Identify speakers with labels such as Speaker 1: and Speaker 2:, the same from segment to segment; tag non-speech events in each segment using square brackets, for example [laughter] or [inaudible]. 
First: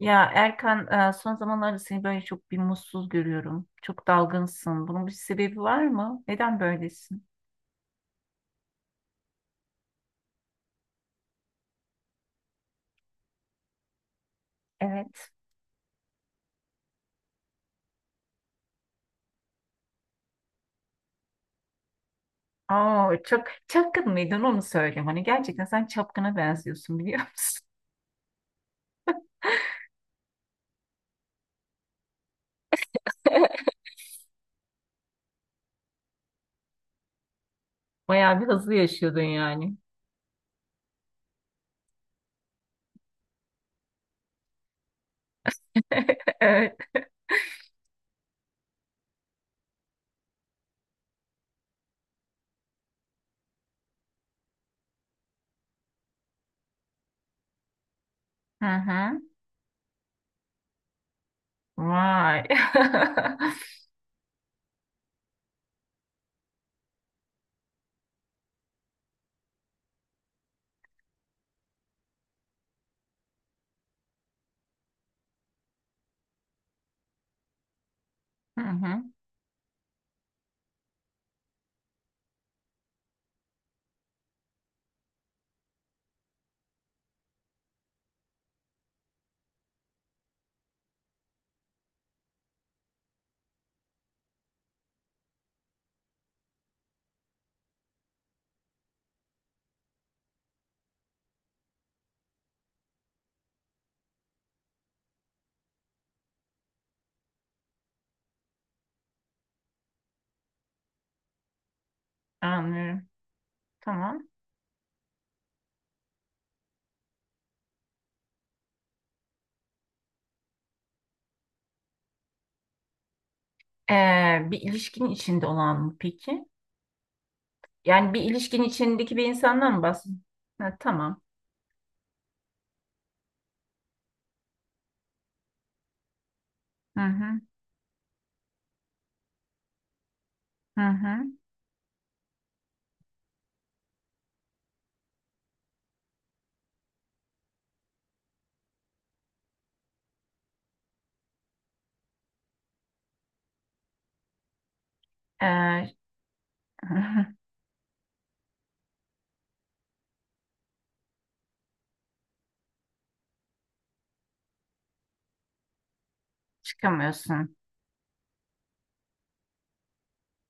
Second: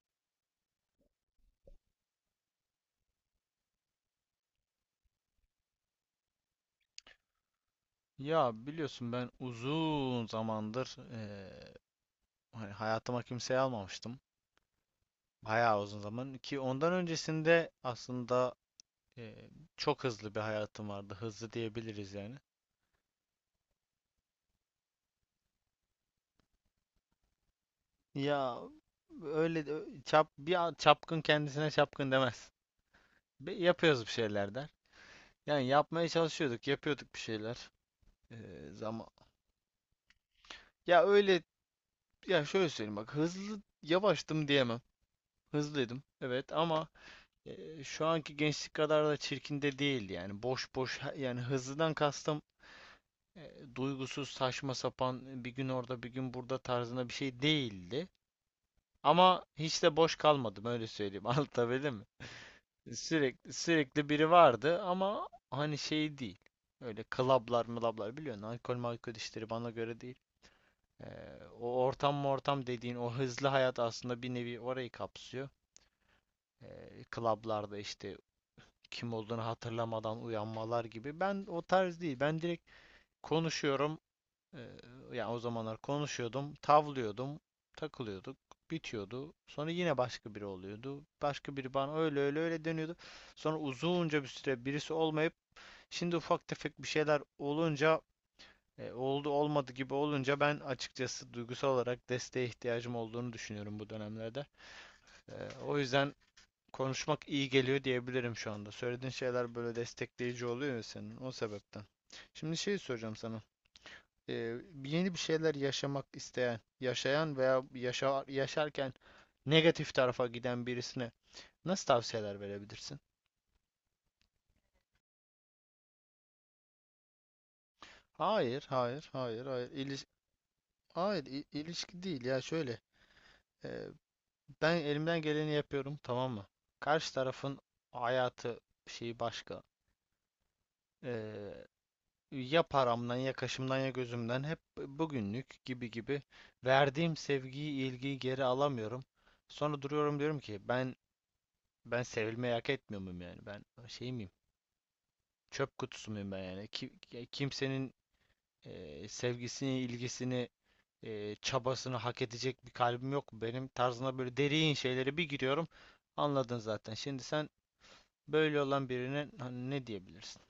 Speaker 1: Ya Erkan, son zamanlarda seni böyle çok bir mutsuz görüyorum. Çok dalgınsın. Bunun bir sebebi var mı? Neden böylesin?
Speaker 2: Ya biliyorsun ben uzun zamandır hani hayatıma kimseyi almamıştım.
Speaker 1: Evet.
Speaker 2: Bayağı uzun zaman ki ondan öncesinde aslında eee, çok hızlı bir hayatım vardı. Hızlı diyebiliriz yani.
Speaker 1: Aa, çok çapkın mıydın onu söyleyeyim. Hani gerçekten sen çapkına benziyorsun biliyor musun?
Speaker 2: Ya öyle de-
Speaker 1: [laughs]
Speaker 2: çap bir a- çapkın kendisine çapkın demez. Yapıyoruz bir şeyler der. Yani yapmaya çalışıyorduk, yapıyorduk bir şeyler.
Speaker 1: Bayağı bir
Speaker 2: Eee
Speaker 1: hızlı
Speaker 2: zaman
Speaker 1: yaşıyordun yani.
Speaker 2: ya öyle, ya şöyle söyleyeyim, bak hızlı yavaştım diyemem. Hızlıydım, evet
Speaker 1: Evet.
Speaker 2: ama Şu anki gençlik kadar da çirkin de değil yani. Boş boş, yani hızlıdan kastım duygusuz saçma sapan bir gün orada bir gün burada tarzında bir şey değildi.
Speaker 1: Hı hı.
Speaker 2: Ama hiç de boş kalmadım, öyle söyleyeyim. [laughs] Anlatabildim mi?
Speaker 1: Vay. [laughs]
Speaker 2: Sürekli sürekli biri vardı ama hani şey değil. Öyle klablar mılablar biliyorsun. Alkol malkol işleri bana göre değil. E, o ortam mı ortam dediğin o hızlı hayat aslında bir nevi orayı kapsıyor. Klablarda işte
Speaker 1: Hı hı.
Speaker 2: kim olduğunu hatırlamadan uyanmalar gibi. Ben o tarz değil. Ben direkt konuşuyorum. Ee, yani o zamanlar konuşuyordum, tavlıyordum, takılıyorduk, bitiyordu. Sonra yine başka biri oluyordu. Başka biri bana öyle öyle öyle dönüyordu. Sonra uzunca bir süre birisi olmayıp şimdi ufak tefek bir şeyler olunca, oldu olmadı gibi olunca, ben açıkçası duygusal olarak desteğe ihtiyacım olduğunu düşünüyorum bu dönemlerde. Ee, o yüzden konuşmak iyi geliyor diyebilirim şu anda. Söylediğin şeyler böyle destekleyici oluyor ya, senin o sebepten. Şimdi şey
Speaker 1: Anlıyorum.
Speaker 2: soracağım sana.
Speaker 1: Tamam.
Speaker 2: Ee, yeni bir şeyler yaşamak isteyen, yaşayan veya yaşarken negatif tarafa giden birisine nasıl tavsiyeler verebilirsin?
Speaker 1: Bir ilişkinin içinde olan mı peki? Yani bir ilişkinin
Speaker 2: Hayır, hayır,
Speaker 1: içindeki bir
Speaker 2: hayır, hayır.
Speaker 1: insandan mı
Speaker 2: İliş
Speaker 1: bahsediyorsun? Ha, tamam.
Speaker 2: hayır, i- ilişki değil ya, şöyle. Ee, ben elimden geleni yapıyorum, tamam mı?
Speaker 1: Hı
Speaker 2: Karşı
Speaker 1: hı.
Speaker 2: tarafın hayatı bir şey başka.
Speaker 1: Hı hı.
Speaker 2: Ee, ya paramdan, ya kaşımdan, ya gözümden, hep bugünlük gibi gibi verdiğim sevgiyi, ilgiyi geri alamıyorum. Sonra duruyorum diyorum ki ben sevilmeyi hak etmiyor muyum yani? Ben şey miyim? Çöp
Speaker 1: Ee,
Speaker 2: kutusu muyum ben yani? Ki- ki-
Speaker 1: [laughs]
Speaker 2: kimsenin sevgisini, ilgisini, çabasını hak edecek bir kalbim yok. Benim tarzına böyle derin şeylere bir giriyorum. Anladın zaten. Şimdi sen
Speaker 1: Çıkamıyorsun.
Speaker 2: böyle olan birine hani ne diyebilirsin?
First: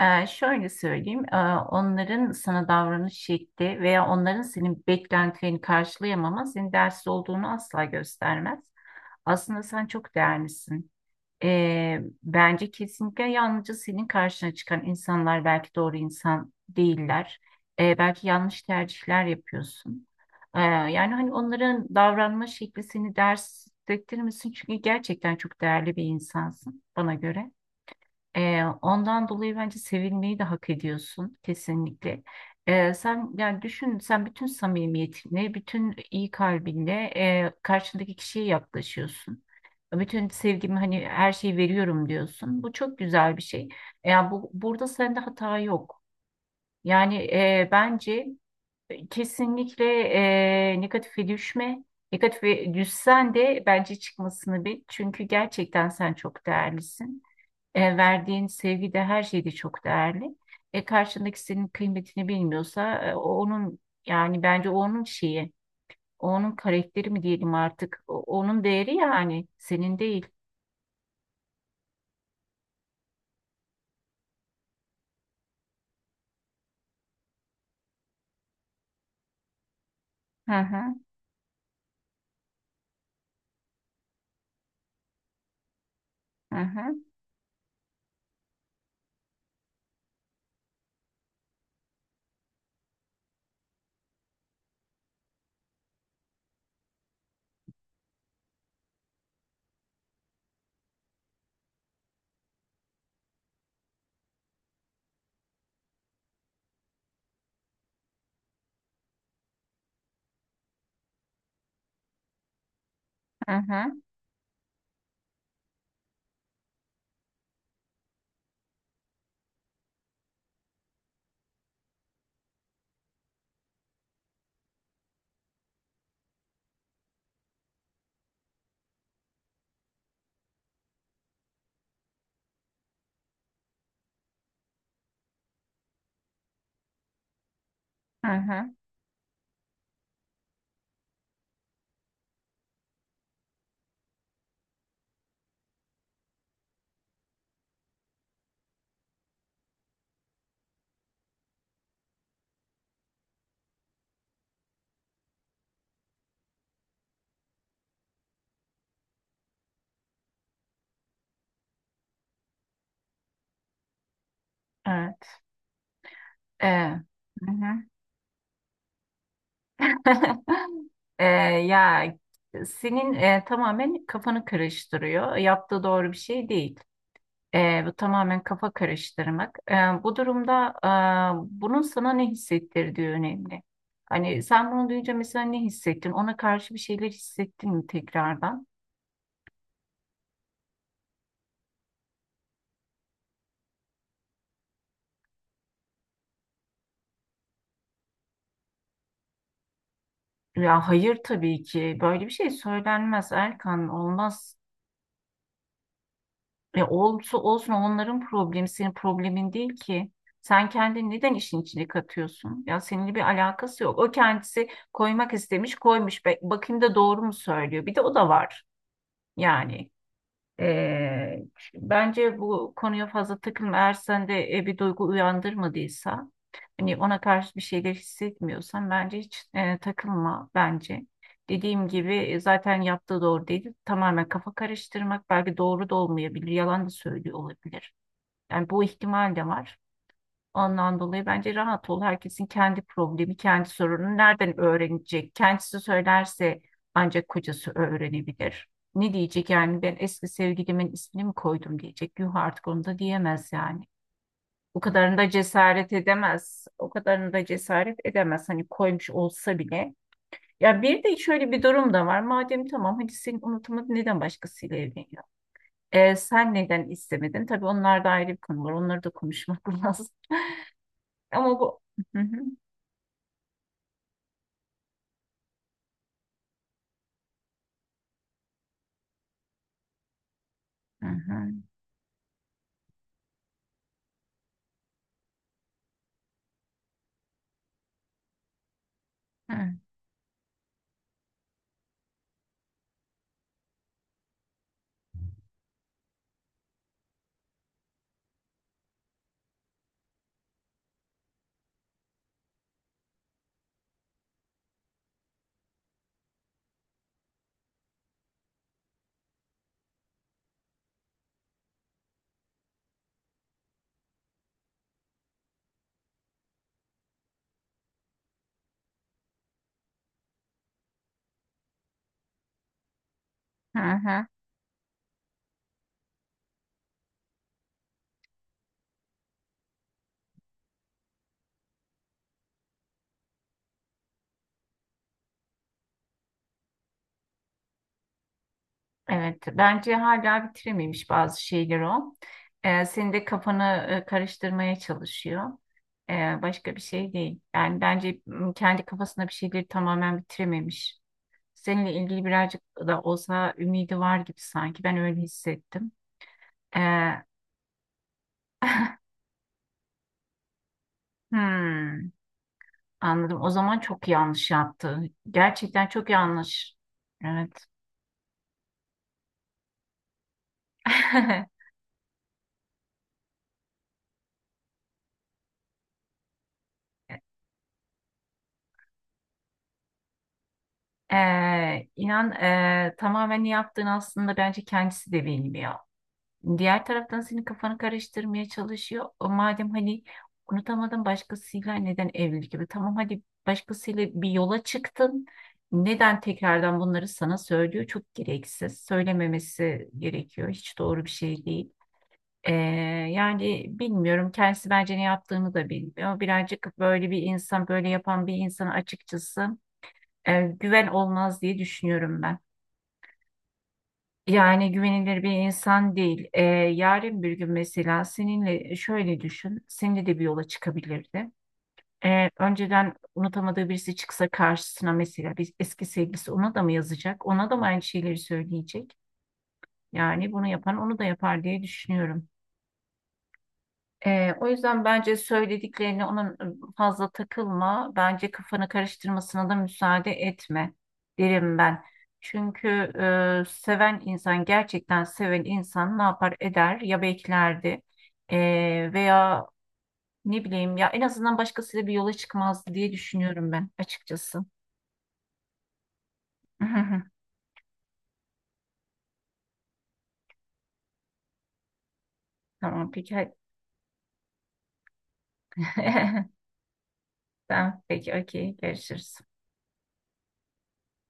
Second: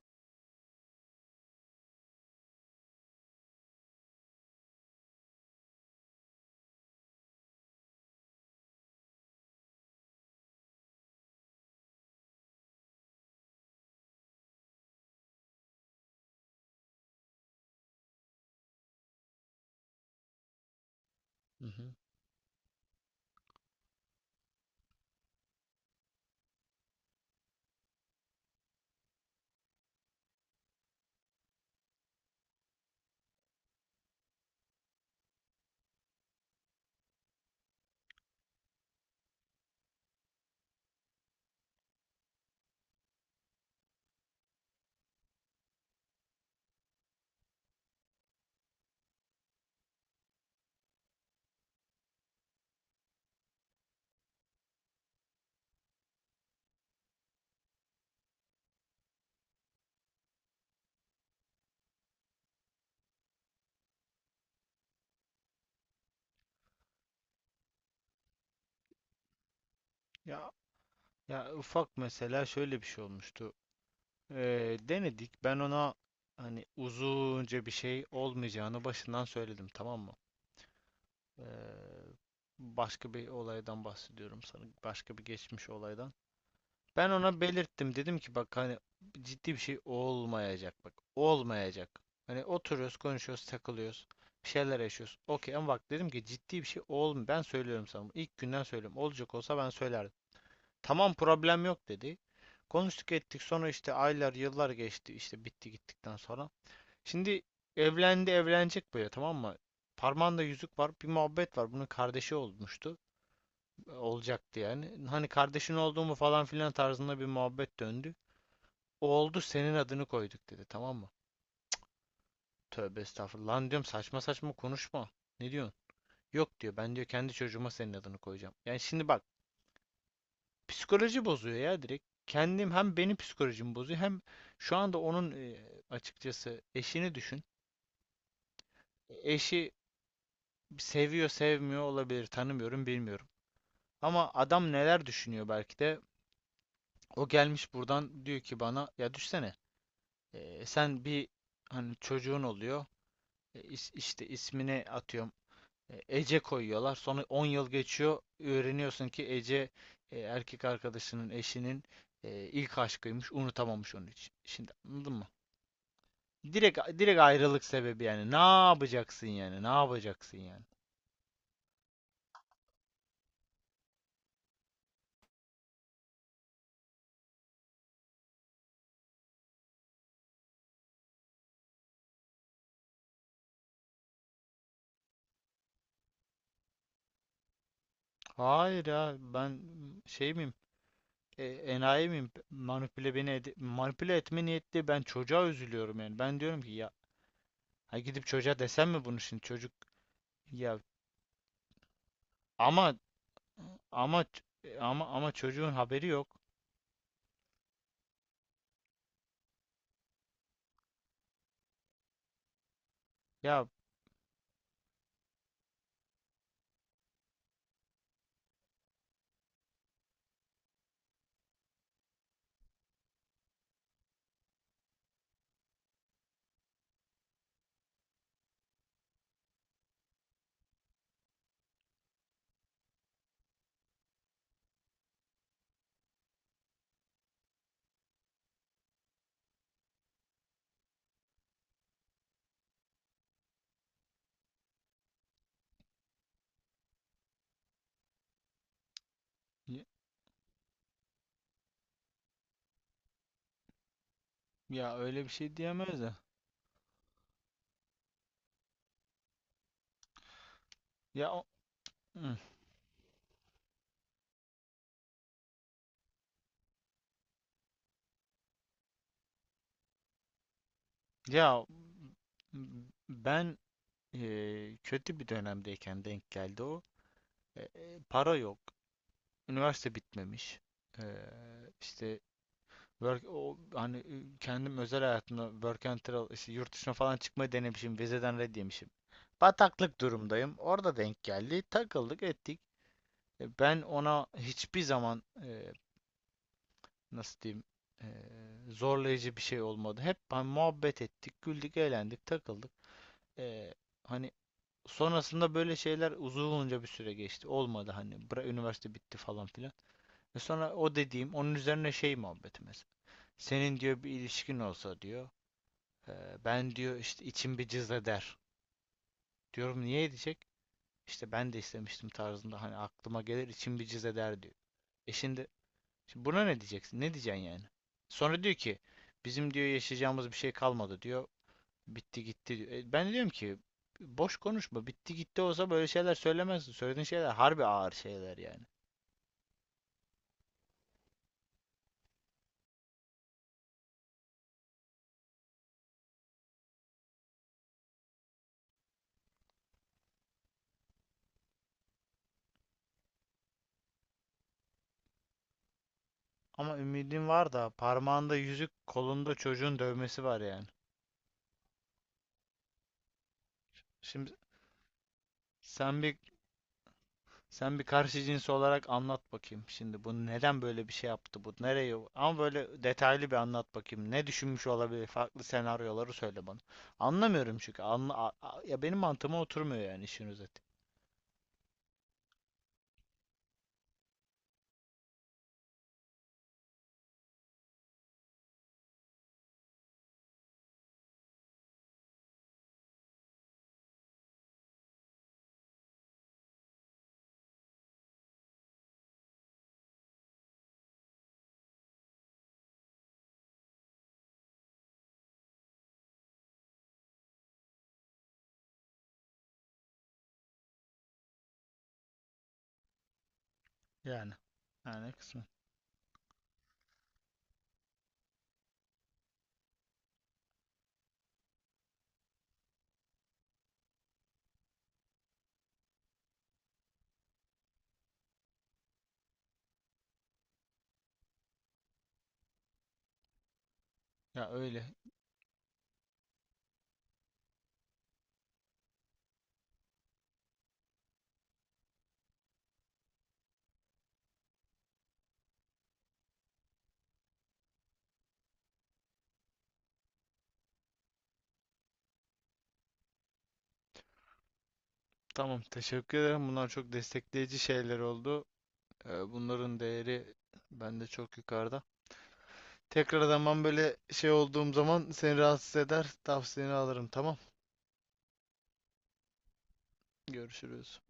Speaker 1: Şöyle söyleyeyim, onların sana davranış şekli veya onların senin beklentilerini karşılayamama senin değersiz olduğunu asla göstermez. Aslında sen çok değerlisin. Bence kesinlikle yalnızca senin karşına çıkan insanlar belki doğru insan değiller. Belki yanlış tercihler yapıyorsun. Yani hani
Speaker 2: Hı
Speaker 1: onların
Speaker 2: hı.
Speaker 1: davranma şekli seni değersiz hissettirmesin çünkü gerçekten çok değerli bir insansın bana göre. Ondan dolayı bence sevilmeyi de hak ediyorsun kesinlikle. Sen yani düşün sen bütün samimiyetinle, bütün iyi kalbinle karşındaki kişiye yaklaşıyorsun. Bütün sevgimi hani her şeyi veriyorum diyorsun. Bu çok güzel bir şey. Yani bu burada sende hata yok. Yani bence kesinlikle negatife düşme. Negatife düşsen de bence çıkmasını bil. Çünkü gerçekten sen çok değerlisin. Verdiğin sevgi de her şeyde çok değerli. Karşındaki senin kıymetini bilmiyorsa o onun yani bence o onun şeyi, o onun karakteri mi diyelim artık, onun değeri yani senin değil.
Speaker 2: Ya ya ufak, mesela şöyle bir şey olmuştu. Denedik. Ben ona hani uzunca bir şey olmayacağını başından söyledim, tamam mı?
Speaker 1: Hı hı,
Speaker 2: Ee, başka bir olaydan bahsediyorum sana. Başka bir geçmiş olaydan.
Speaker 1: hı hı,
Speaker 2: Ben ona belirttim. Dedim ki bak hani ciddi bir şey olmayacak, bak. Olmayacak. Hani oturuyoruz, konuşuyoruz, takılıyoruz. Bir şeyler yaşıyoruz, okey. Ama bak dedim ki ciddi bir şey olm. Ben söylüyorum sana bunu. İlk günden söylüyorum. Olacak olsa ben söylerdim. Tamam, problem yok dedi. Konuştuk ettik, sonra işte aylar yıllar geçti, işte bitti gittikten sonra. Şimdi evlendi, evlenecek böyle, tamam mı? Parmağında yüzük var, bir muhabbet var, bunun kardeşi olmuştu,
Speaker 1: hı hı,
Speaker 2: olacaktı yani. Hani kardeşin olduğumu falan filan tarzında bir muhabbet döndü. O oldu, senin adını koyduk, dedi, tamam mı? Tövbe estağfurullah lan, diyorum, saçma saçma konuşma. Ne diyorsun? Yok, diyor, ben diyor kendi çocuğuma senin adını koyacağım. Yani şimdi bak. Psikoloji bozuyor ya direkt. Kendim, hem benim psikolojimi bozuyor, hem şu anda onun açıkçası eşini düşün.
Speaker 1: hı hı.
Speaker 2: Eşi seviyor, sevmiyor olabilir, tanımıyorum, bilmiyorum. Ama adam neler düşünüyor belki de. O gelmiş buradan diyor ki bana, ya düşsene, sen bir, hani çocuğun oluyor, E, is- işte ismini atıyorum, Ece koyuyorlar, sonra 10 yıl geçiyor, öğreniyorsun ki Ece erkek arkadaşının eşinin ilk aşkıymış, unutamamış onun için. Şimdi anladın mı?
Speaker 1: Evet. E,
Speaker 2: Direkt
Speaker 1: hı
Speaker 2: direkt ayrılık
Speaker 1: hı.
Speaker 2: sebebi yani. Ne yapacaksın yani? Ne yapacaksın yani?
Speaker 1: [laughs] E, ya senin tamamen kafanı karıştırıyor. Yaptığı doğru bir şey değil. Bu tamamen kafa karıştırmak. Bu durumda bunun sana ne hissettirdiği önemli. Hani sen bunu duyunca mesela ne hissettin? Ona karşı bir şeyler hissettin mi tekrardan?
Speaker 2: Hayır ya, ben şey miyim? Enayi miyim? Manipüle etme niyetli, ben çocuğa üzülüyorum yani. Ben diyorum ki ya, ha, gidip çocuğa desem mi bunu, şimdi çocuk, ya
Speaker 1: Ya hayır tabii ki. Böyle bir şey
Speaker 2: ama
Speaker 1: söylenmez Erkan.
Speaker 2: ama
Speaker 1: Olmaz.
Speaker 2: ç- ama ama çocuğun haberi yok.
Speaker 1: E olsun olsun onların problemi senin problemin değil ki. Sen kendini neden işin içine katıyorsun? Ya seninle bir
Speaker 2: Ya
Speaker 1: alakası yok. O kendisi koymak istemiş, koymuş. Bakayım da doğru mu söylüyor? Bir de o da var yani. Ee, Bence bu konuya fazla takılma. Eğer sende bir duygu uyandırmadıysa, hani ona karşı bir şeyler hissetmiyorsan bence hiç takılma bence. Dediğim gibi zaten yaptığı doğru değil. Tamamen kafa karıştırmak belki doğru da olmayabilir, yalan da söylüyor olabilir. Yani bu ihtimal de var. Ondan dolayı bence rahat ol. Herkesin kendi problemi, kendi sorunu nereden öğrenecek? Kendisi söylerse ancak kocası öğrenebilir. Ne diyecek yani ben eski sevgilimin ismini mi koydum diyecek. Yuh artık onu da diyemez yani. O
Speaker 2: ya
Speaker 1: kadarını
Speaker 2: öyle bir
Speaker 1: da
Speaker 2: şey
Speaker 1: cesaret
Speaker 2: diyemez de.
Speaker 1: edemez. O kadarını da cesaret edemez. Hani koymuş olsa bile. Ya bir de
Speaker 2: Ya
Speaker 1: şöyle bir durum da var.
Speaker 2: hı.
Speaker 1: Madem tamam hadi senin unutmadın neden başkasıyla evleniyor? Sen neden istemedin? Tabii onlar da ayrı bir konu var. Onları da konuşmak [laughs] lazım. Ama
Speaker 2: ya
Speaker 1: bu... Hı hı.
Speaker 2: ben kötü bir dönemdeyken denk geldi o. Para yok, üniversite bitmemiş.
Speaker 1: Hı
Speaker 2: Eee
Speaker 1: hı,
Speaker 2: işte work, o, hani kendim özel hayatımda work and travel, işte yurt dışına falan çıkmayı denemişim. Vizeden red yemişim.
Speaker 1: hı,
Speaker 2: Bataklık durumdayım. Orada denk geldi. Takıldık ettik. Ben ona hiçbir zaman, nasıl diyeyim, e, zorlayıcı bir şey olmadı. Hep hani muhabbet ettik, güldük, eğlendik, takıldık. E, hani sonrasında böyle şeyler, uzunca bir süre geçti. Olmadı hani. Üniversite bitti falan filan. Ve sonra o dediğim, onun üzerine şey muhabbeti mesela. Senin, diyor, bir ilişkin olsa, diyor, "e, ben diyor işte içim bir cız eder. Diyorum, niye edecek? İşte ben de istemiştim tarzında, hani aklıma gelir içim
Speaker 1: hı
Speaker 2: bir cız
Speaker 1: hı.
Speaker 2: eder, diyor. E şimdi, şimdi buna ne diyeceksin? Ne diyeceksin yani? Sonra diyor ki bizim, diyor, yaşayacağımız bir şey kalmadı, diyor. Bitti gitti, diyor. Ben diyorum ki boş konuşma. Bitti gitti olsa böyle şeyler söylemezsin. Söylediğin şeyler harbi ağır şeyler yani.
Speaker 1: Evet, bence hala bitirememiş bazı şeyler o. Senin de kafanı karıştırmaya çalışıyor. Başka bir şey değil. Yani bence kendi kafasında bir şeyleri tamamen bitirememiş. Seninle ilgili birazcık da olsa ümidi var gibi sanki. Ben öyle hissettim.
Speaker 2: Ama
Speaker 1: Ee,
Speaker 2: ümidim var da parmağında yüzük, kolunda çocuğun dövmesi var yani.
Speaker 1: hmm, anladım. O zaman çok
Speaker 2: Şimdi
Speaker 1: yanlış yaptı. Gerçekten
Speaker 2: sen
Speaker 1: çok
Speaker 2: bir
Speaker 1: yanlış. Evet.
Speaker 2: sen bir karşı cins olarak anlat bakayım. Şimdi bu neden böyle bir şey yaptı bu?
Speaker 1: [laughs]
Speaker 2: Nereye? Ama böyle detaylı bir anlat bakayım. Ne düşünmüş olabilir? Farklı senaryoları söyle bana. Anlamıyorum çünkü. Ya benim mantığıma oturmuyor yani, işin özeti.
Speaker 1: İnan tamamen ne yaptığın aslında bence kendisi de bilmiyor. Diğer taraftan senin kafanı karıştırmaya çalışıyor. O madem hani unutamadın başkasıyla neden evlilik gibi? Tamam hadi başkasıyla bir yola çıktın. Neden tekrardan bunları sana söylüyor? Çok gereksiz. Söylememesi gerekiyor. Hiç doğru bir şey değil. Ee, Yani bilmiyorum. Kendisi bence ne yaptığını da bilmiyor. Birazcık böyle bir insan, böyle yapan bir insan açıkçası güven olmaz diye düşünüyorum ben.
Speaker 2: Yani.
Speaker 1: Yani
Speaker 2: Yani
Speaker 1: güvenilir bir
Speaker 2: kısmen.
Speaker 1: insan değil. Yarın bir gün mesela seninle şöyle düşün, seninle de bir yola çıkabilirdi. Önceden unutamadığı birisi çıksa karşısına mesela bir eski sevgilisi ona da mı yazacak? Ona da mı aynı şeyleri söyleyecek? Yani bunu yapan onu da yapar diye düşünüyorum. O
Speaker 2: Ya
Speaker 1: yüzden
Speaker 2: öyle.
Speaker 1: bence söylediklerine onun fazla takılma. Bence kafanı karıştırmasına da müsaade etme derim ben. Çünkü seven insan, gerçekten seven insan ne yapar eder? Ya beklerdi veya ne bileyim ya en azından başkasıyla bir yola çıkmazdı diye düşünüyorum ben açıkçası.
Speaker 2: Tamam, teşekkür ederim. Bunlar çok
Speaker 1: [laughs]
Speaker 2: destekleyici şeyler oldu. Bunların değeri bende çok yukarıda.
Speaker 1: Tamam peki
Speaker 2: Tekrar
Speaker 1: hadi.
Speaker 2: zaman böyle şey olduğum zaman seni rahatsız eder, tavsiyeni alırım. Tamam.
Speaker 1: [laughs] Tamam peki okey görüşürüz.
Speaker 2: Görüşürüz.